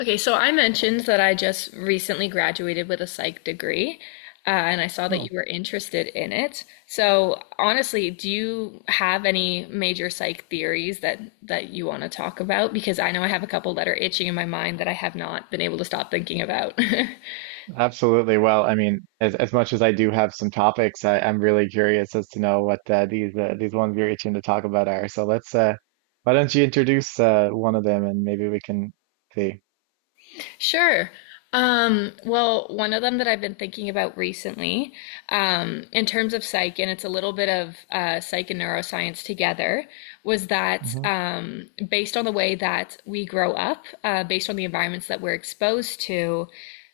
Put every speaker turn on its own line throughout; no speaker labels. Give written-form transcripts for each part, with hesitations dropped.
Okay, so I mentioned that I just recently graduated with a psych degree, and I saw that you
Oh,
were interested in it. So honestly, do you have any major psych theories that you want to talk about? Because I know I have a couple that are itching in my mind that I have not been able to stop thinking about.
absolutely. Well, I mean, as much as I do have some topics, I'm really curious as to know what these ones you're itching to talk about are. So let's why don't you introduce one of them and maybe we can see.
Sure. Well, one of them that I've been thinking about recently, in terms of psych, and it's a little bit of psych and neuroscience together, was that
hmm
based on the way that we grow up, based on the environments that we're exposed to,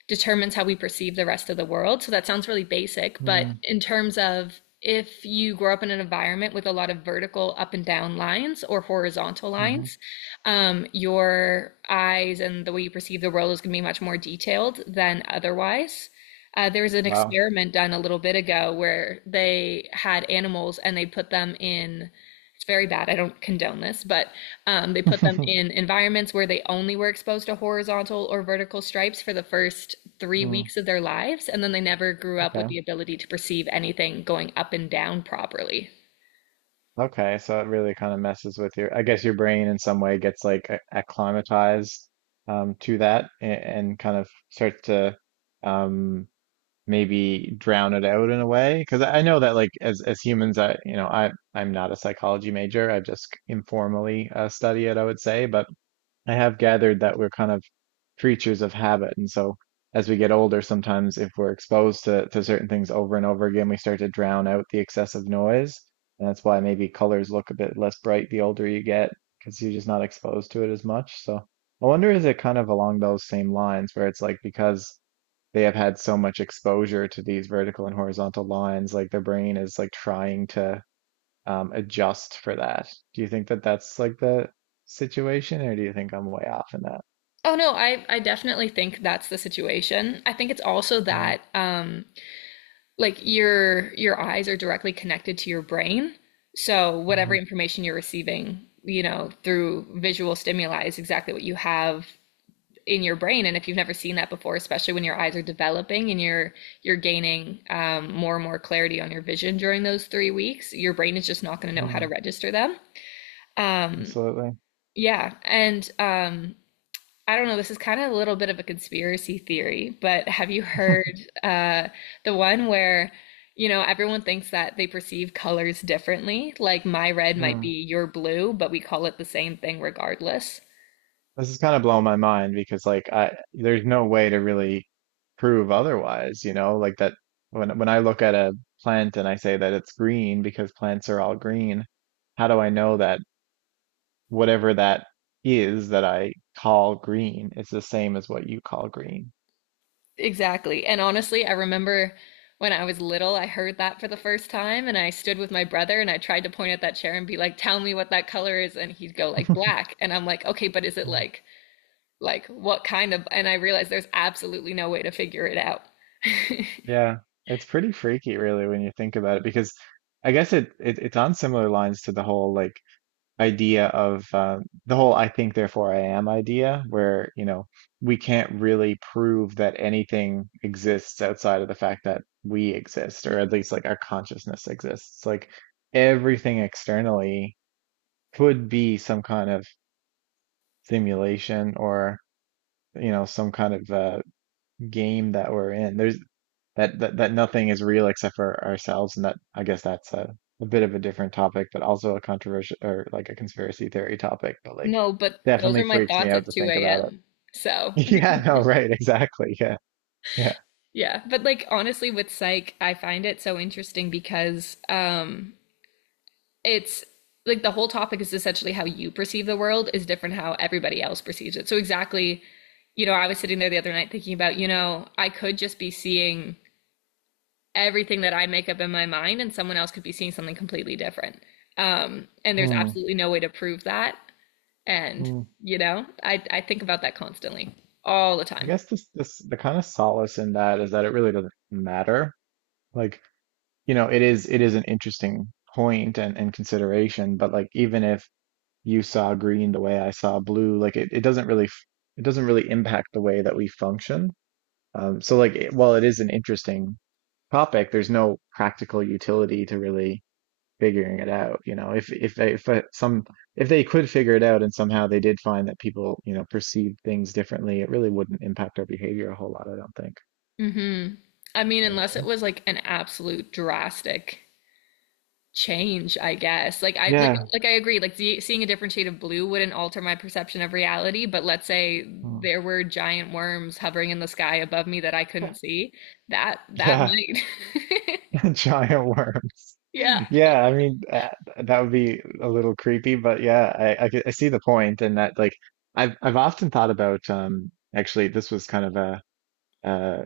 determines how we perceive the rest of the world. So that sounds really basic, but in terms of if you grow up in an environment with a lot of vertical up and down lines or horizontal
Mm-hmm.
lines, your eyes and the way you perceive the world is going to be much more detailed than otherwise. There was an
Wow.
experiment done a little bit ago where they had animals and they put them in, it's very bad, I don't condone this, but they put them in environments where they only were exposed to horizontal or vertical stripes for the first three
Mm,
weeks of their lives, and then they never grew up with
okay.
the ability to perceive anything going up and down properly.
Okay. So it really kind of messes with your, I guess your brain in some way gets like acclimatized to that and kind of starts to um, maybe drown it out in a way because I know that like as humans, I, you know, I'm not a psychology major, I just informally study it, I would say. But I have gathered that we're kind of creatures of habit, and so as we get older, sometimes if we're exposed to certain things over and over again, we start to drown out the excessive noise, and that's why maybe colors look a bit less bright the older you get, because you're just not exposed to it as much. So I wonder, is it kind of along those same lines where it's like, because they have had so much exposure to these vertical and horizontal lines, like their brain is like trying to adjust for that. Do you think that that's like the situation, or do you think I'm way off in that?
Oh no, I definitely think that's the situation. I think it's also
Mm,
that like your eyes are directly connected to your brain. So whatever
mm,
information you're receiving, you know, through visual stimuli is exactly what you have in your brain. And if you've never seen that before, especially when your eyes are developing and you're gaining more and more clarity on your vision during those 3 weeks, your brain is just not going to know how to
mm,
register them.
absolutely.
Yeah, and I don't know, this is kind of a little bit of a conspiracy theory, but have you heard the one where, you know, everyone thinks that they perceive colors differently? Like my red might be
Mm.
your blue, but we call it the same thing regardless.
This is kind of blowing my mind because like, I, there's no way to really prove otherwise, you know, like that when I look at a plant and I say that it's green because plants are all green, how do I know that whatever that is that I call green is the same as what you call green.
Exactly. And honestly, I remember when I was little, I heard that for the first time, and I stood with my brother and I tried to point at that chair and be like, "Tell me what that color is," and he'd go like black, and I'm like, "Okay, but is it
Mm.
like what kind of?" And I realized there's absolutely no way to figure it out.
Yeah, it's pretty freaky really when you think about it, because I guess it it's on similar lines to the whole like idea of the whole "I think therefore I am" idea, where you know we can't really prove that anything exists outside of the fact that we exist, or at least like our consciousness exists. Like everything externally could be some kind of simulation, or you know, some kind of game that we're in. There's that nothing is real except for ourselves, and that, I guess that's a bit of a different topic, but also a controversial or like a conspiracy theory topic. But like,
No, but those
definitely
are my
freaks me
thoughts
out
at
to think
2
about it.
a.m. So,
Yeah, no, right, exactly. Yeah, yeah.
yeah. But like honestly with psych, I find it so interesting because it's like the whole topic is essentially how you perceive the world is different how everybody else perceives it. So exactly, you know, I was sitting there the other night thinking about, you know, I could just be seeing everything that I make up in my mind and someone else could be seeing something completely different. And there's
Mm,
absolutely no way to prove that, and
mm.
you know, I think about that constantly all the
I
time.
guess this the kind of solace in that is that it really doesn't matter. Like, you know, it is an interesting point and consideration, but like, even if you saw green the way I saw blue. Like it doesn't really it doesn't really impact the way that we function. So like while it is an interesting topic, there's no practical utility to really figuring it out. You know, if they could figure it out and somehow they did find that people, you know, perceive things differently, it really wouldn't impact our behavior a whole lot. I don't think.
Mm-hmm. I mean, unless it
Yeah.
was like an absolute drastic change, I guess.
Yeah.
Like I agree. Like seeing a different shade of blue wouldn't alter my perception of reality, but let's say
Hmm.
there were giant worms hovering in the sky above me that I couldn't see. That
Yeah.
might.
Giant worms.
Yeah.
Yeah, I mean that would be a little creepy. But yeah, I see the point, and that like I've often thought about actually this was kind of a uh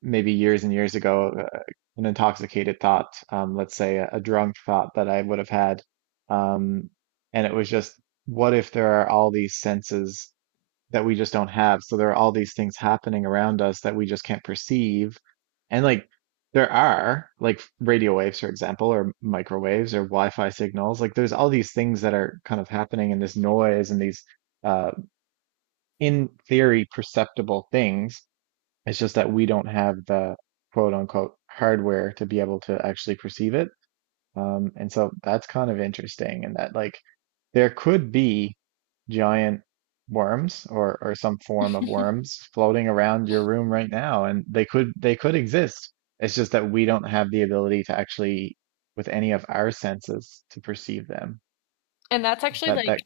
maybe years and years ago, an intoxicated thought, let's say a drunk thought that I would have had, um and it was just, what if there are all these senses that we just don't have? So there are all these things happening around us that we just can't perceive. And like there are like radio waves, for example, or microwaves or Wi-Fi signals. Like there's all these things that are kind of happening in this noise, and these uh, in theory perceptible things. It's just that we don't have the quote unquote hardware to be able to actually perceive it. And so that's kind of interesting, and that like there could be giant or some form of worms floating around your room right now, and they could exist. It's just that we don't have the ability to actually, with any of our senses, to perceive them.
And that's actually
That
like
that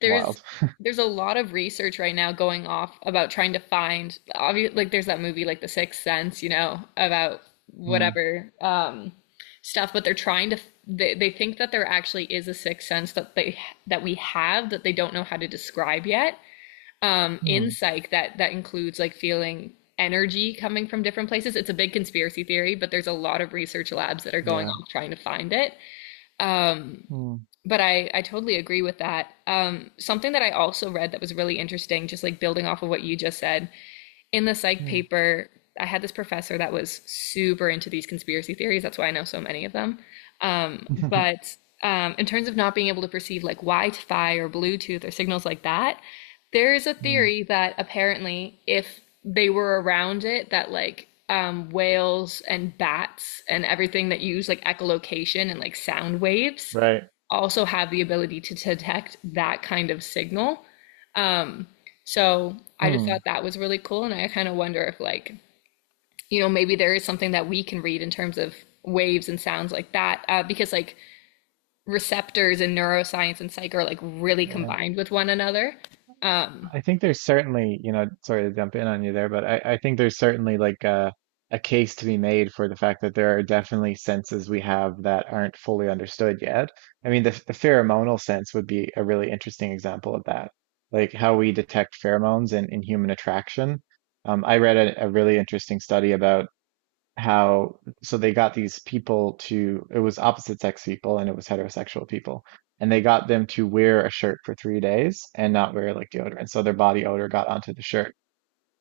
there's
wild.
there's a lot of research right now going off about trying to find obvious like there's that movie like The Sixth Sense, you know, about
Mm,
whatever stuff, but they're trying to they think that there actually is a sixth sense that they that we have that they don't know how to describe yet,
mm,
in psych, that includes like feeling energy coming from different places. It's a big conspiracy theory, but there's a lot of research labs that are going
yeah.
on trying to find it.
Mm,
But I totally agree with that. Something that I also read that was really interesting, just like building off of what you just said, in the psych
mm,
paper, I had this professor that was super into these conspiracy theories. That's why I know so many of them. But in terms of not being able to perceive like Wi-Fi or Bluetooth or signals like that, there is a
mm,
theory that apparently if they were around it, that like whales and bats and everything that use like echolocation and like sound waves
right.
also have the ability to detect that kind of signal. So I just thought
Mm,
that was really cool, and I kind of wonder if like you know maybe there is something that we can read in terms of waves and sounds like that, because like receptors in neuroscience and psych are like really
yeah.
combined with one another.
I think there's certainly, you know, sorry to jump in on you there, but I think there's certainly like a case to be made for the fact that there are definitely senses we have that aren't fully understood yet. I mean, the pheromonal sense would be a really interesting example of that, like how we detect pheromones in human attraction. I read a really interesting study about how so they got these people to, it was opposite sex people and it was heterosexual people, and they got them to wear a shirt for 3 days and not wear like deodorant, so their body odor got onto the shirt.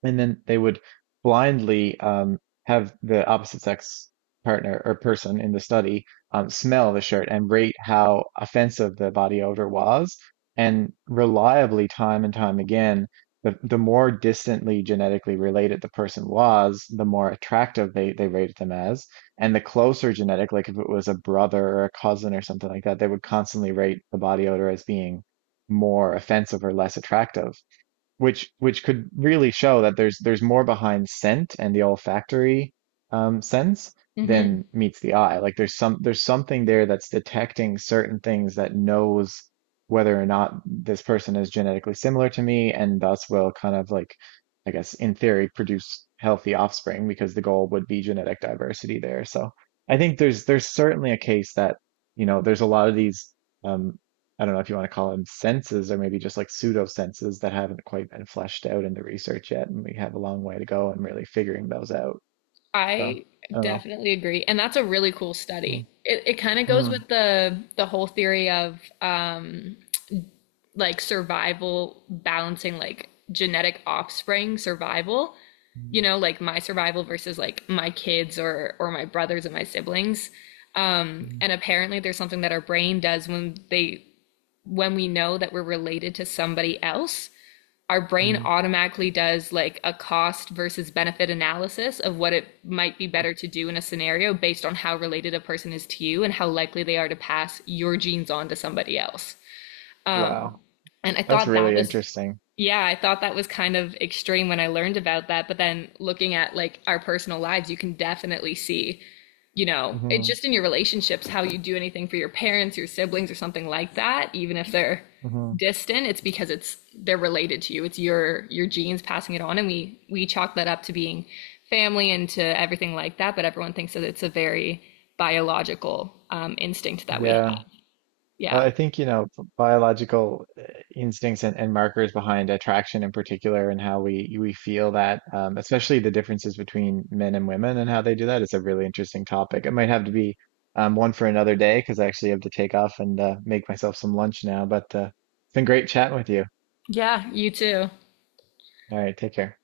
And then they would blindly have the opposite sex partner or person in the study smell the shirt and rate how offensive the body odor was. And reliably, time and time again, the more distantly genetically related the person was, the more attractive they rated them as. And the closer genetic, like if it was a brother or a cousin or something like that, they would constantly rate the body odor as being more offensive or less attractive, which could really show that there's more behind scent and the olfactory sense
Mm-hmm.
than meets the eye. Like there's something there that's detecting certain things, that knows whether or not this person is genetically similar to me, and thus will kind of like, I guess in theory, produce healthy offspring, because the goal would be genetic diversity there. So I think there's certainly a case that, you know, there's a lot of these. Um, I don't know if you want to call them senses, or maybe just like pseudo senses that haven't quite been fleshed out in the research yet, and we have a long way to go in really figuring those out. So
I
I don't know.
definitely agree. And that's a really cool study.
Mm,
It kind of goes
mm,
with the whole theory of like survival, balancing like genetic offspring survival, you know, like my survival versus like my kids or my brothers and my siblings.
mm,
And apparently there's something that our brain does when they when we know that we're related to somebody else, our brain
mm,
automatically does like a cost versus benefit analysis of what it might be
mm.
better to do in a scenario based on how related a person is to you and how likely they are to pass your genes on to somebody else.
Wow,
And I
that's
thought that
really
was,
interesting.
yeah, I thought that was kind of extreme when I learned about that. But then looking at like our personal lives, you can definitely see, you know, it's
hmm
just in your relationships, how you do anything for your parents, your siblings, or something like that, even if they're
hmm
distant, it's because it's they're related to you. It's your genes passing it on, and we chalk that up to being family and to everything like that. But everyone thinks that it's a very biological instinct that we have.
Yeah.
Yeah,
I think, you know, biological instincts and markers behind attraction in particular, and how we feel that, especially the differences between men and women and how they do that, is a really interesting topic. It might have to be one for another day, because I actually have to take off and make myself some lunch now. But it's been great chatting with you.
yeah, you too.
All right, take care.